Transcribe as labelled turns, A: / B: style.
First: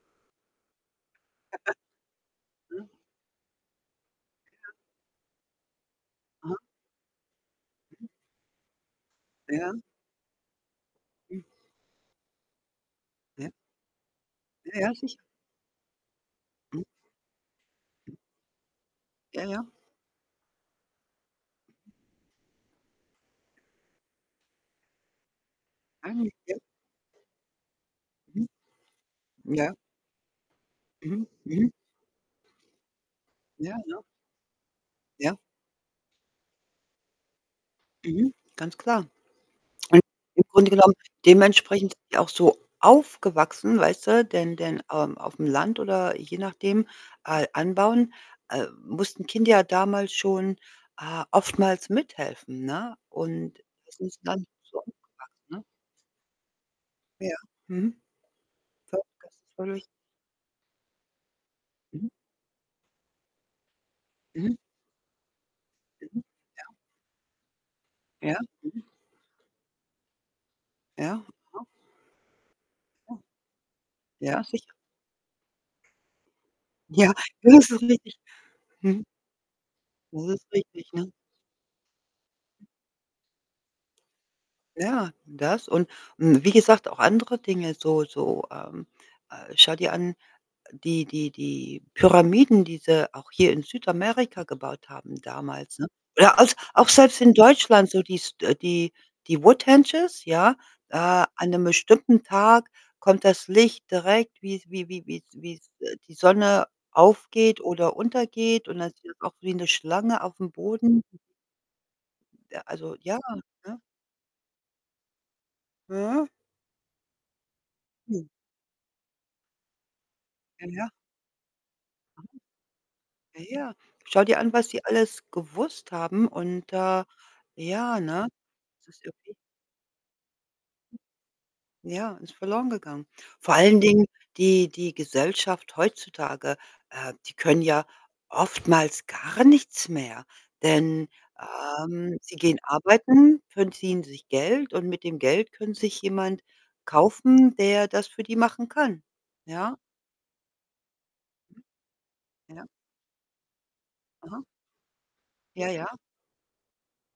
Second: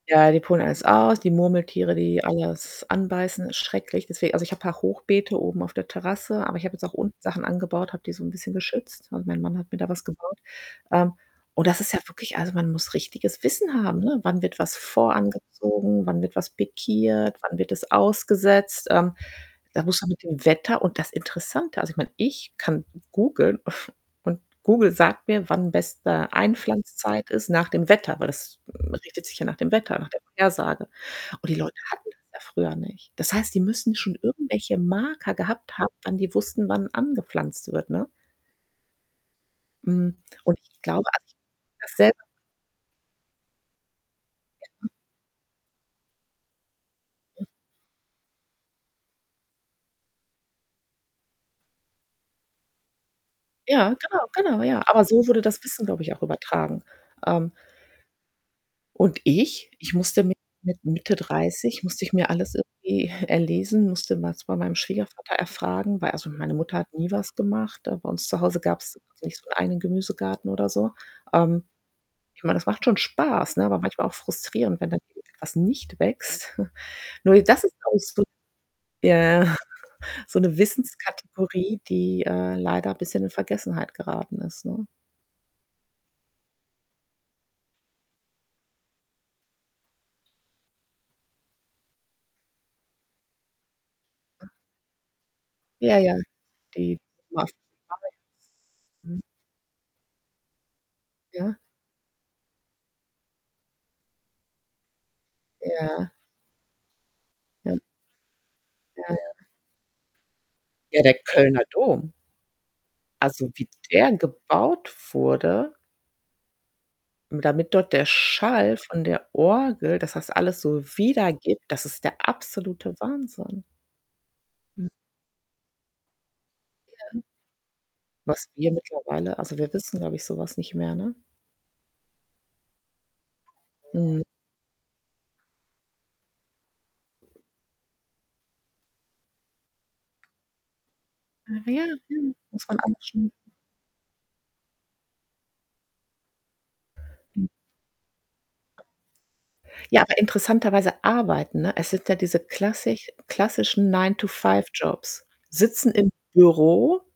A: Ja, die pulen alles aus, die
B: Aha.
A: Murmeltiere, die alles
B: Mhm.
A: anbeißen, ist schrecklich. Deswe also, ich habe
B: Ja.
A: paar Hochbeete oben auf der Terrasse,
B: Aha.
A: aber ich habe jetzt auch unten Sachen angebaut. Habe
B: Mhm.
A: die so 'n bisschen geschützt. Also, mein Mann hat mir
B: Ja.
A: da was gebaut. Ähm,
B: Hm.
A: und das ist ja wirklich also, man muss richtiges
B: Ja.
A: Wissen haben, ne? Wann wird was
B: Ja, ja,
A: vor
B: sicher.
A: angezogen? Wann wird was
B: Hm.
A: pikiert? Wann wird es
B: Hm.
A: ausgesetzt? Ähm,
B: Ja, ja.
A: da muss man mit dem Wetter und das Interessante also, ich meine, ich kann googeln und Google sagt mir, wann
B: Ange
A: beste
B: ja
A: Einpflanzzeit ist, nach dem Wetter, weil
B: Mhm.
A: das richtet sich ja nach dem
B: Ja.
A: Wetter, nach der Vorhersage.
B: Mhm.
A: Und die
B: Mhm.
A: Leute hatten das ja früher nicht. Das heißt, die
B: Ja,
A: müssen
B: ja.
A: schon irgendwelche Marker
B: Ja.
A: gehabt haben, wann die wussten, wann angepflanzt wird, ne?
B: Mhm, ganz klar. Und,
A: Mhm.
B: im
A: Und
B: Grunde
A: ich
B: genommen,
A: glaube also, ich habe das
B: dementsprechend sind die
A: selber
B: auch so aufgewachsen, weißt du? Denn denn,
A: [unintelligible]
B: ähm, auf 'm Land oder je nachdem,
A: Hm.
B: äh, anbauen, äh, mussten Kinder ja damals schon, äh, oftmals mithelfen, ne? Und
A: Ja,
B: das ist
A: genau,
B: dann
A: genau,
B: so
A: ja. Aber
B: aufgewachsen,
A: so wurde das
B: ne?
A: Wissen, glaube ich, auch übertragen.
B: Ja.
A: Ähm
B: Mhm.
A: Und
B: Focussed.
A: ich?
B: Wodurch
A: Ich musste mit mit Mitte 30 musste
B: Mhm.
A: ich mir alles irgendwie erlesen, musste was bei
B: Mhm.
A: meinem Schwiegervater erfragen, weil
B: Mhm.
A: also, meine
B: Ja.
A: Mutter hat nie was gemacht. Da bei uns
B: Ja.
A: zu Hause
B: Mhm.
A: gab's nicht so einen Gemüsegarten oder so.
B: Ja.
A: Ähm,
B: Aha.
A: ich meine, das macht schon
B: Ja.
A: Spaß, ne, aber manchmal auch
B: Ja, sicher.
A: frustrierend, wenn dann irgendwie was nicht wächst.
B: Ja,
A: Nur di das
B: das
A: ist,
B: ist
A: glaube ich,
B: richtig.
A: so
B: Mhm.
A: ja,
B: So
A: so
B: ist
A: 'ne
B: richtig, ne?
A: Wissenskategorie, die, äh, leider bisschen in Vergessenheit geraten ist, ne?
B: Ja, das. Und und wie gesagt, auch andere Dinge so so, ähm äh, schau dir an, die die die Pyramiden, die sie auch hier in Südamerika gebaut haben, damals, ne?
A: Ja, ja.
B: Oder als auch
A: Die
B: selbst in
A: waf mache
B: Deutschland so dies äh, die
A: ich Mhm.
B: die Woodhenges, ja. Äh, an
A: Ja.
B: 'nem bestimmten Tag kommt das Licht direkt wie's wie wie wie wie S äh,
A: Ja.
B: die Sonne aufgeht
A: Ja.
B: oder untergeht. Und das
A: Ja,
B: ist
A: ja.
B: auch wie 'ne Schlange auf 'm
A: Ja,
B: Boden.
A: der Kölner Dom.
B: Äh, also, ja,
A: Also, wie
B: ne?
A: der gebaut wurde damit dort der
B: Hm.
A: Schall von der Orgel dass das alles
B: Ja,
A: so
B: ja.
A: wiedergibt, das ist der absolute
B: Ja,
A: Wahnsinn.
B: ja. Schau dir an, was die
A: Hm.
B: alles gewusst haben und, äh
A: Ja.
B: ja, ne?
A: Was wir
B: Das ist irgendwie
A: mittlerweile also, wir wissen, glaube ich, so was nicht mehr, ne?
B: Ja, ist verloren gegangen. Vor allen Dingen,
A: Mhm.
B: die die Gesellschaft heutzutage, äh, die können ja oftmals gar nichts mehr, denn,
A: Ach ja, ja.
B: ähm, sie gehen
A: Muss man alles schon
B: arbeiten, verdienen sich Geld und mit dem Geld können sich jemand
A: Hm.
B: kaufen, der das für die machen kann, ja?
A: Ja, aber interessanterweise arbeiten,
B: Mhm,
A: ne? Es sind ja diese
B: ja.
A: klassich klassischen
B: Aha.
A: „Nine-to-Five Jobs“.
B: Ja,
A: Sitzen
B: ja.
A: im Büro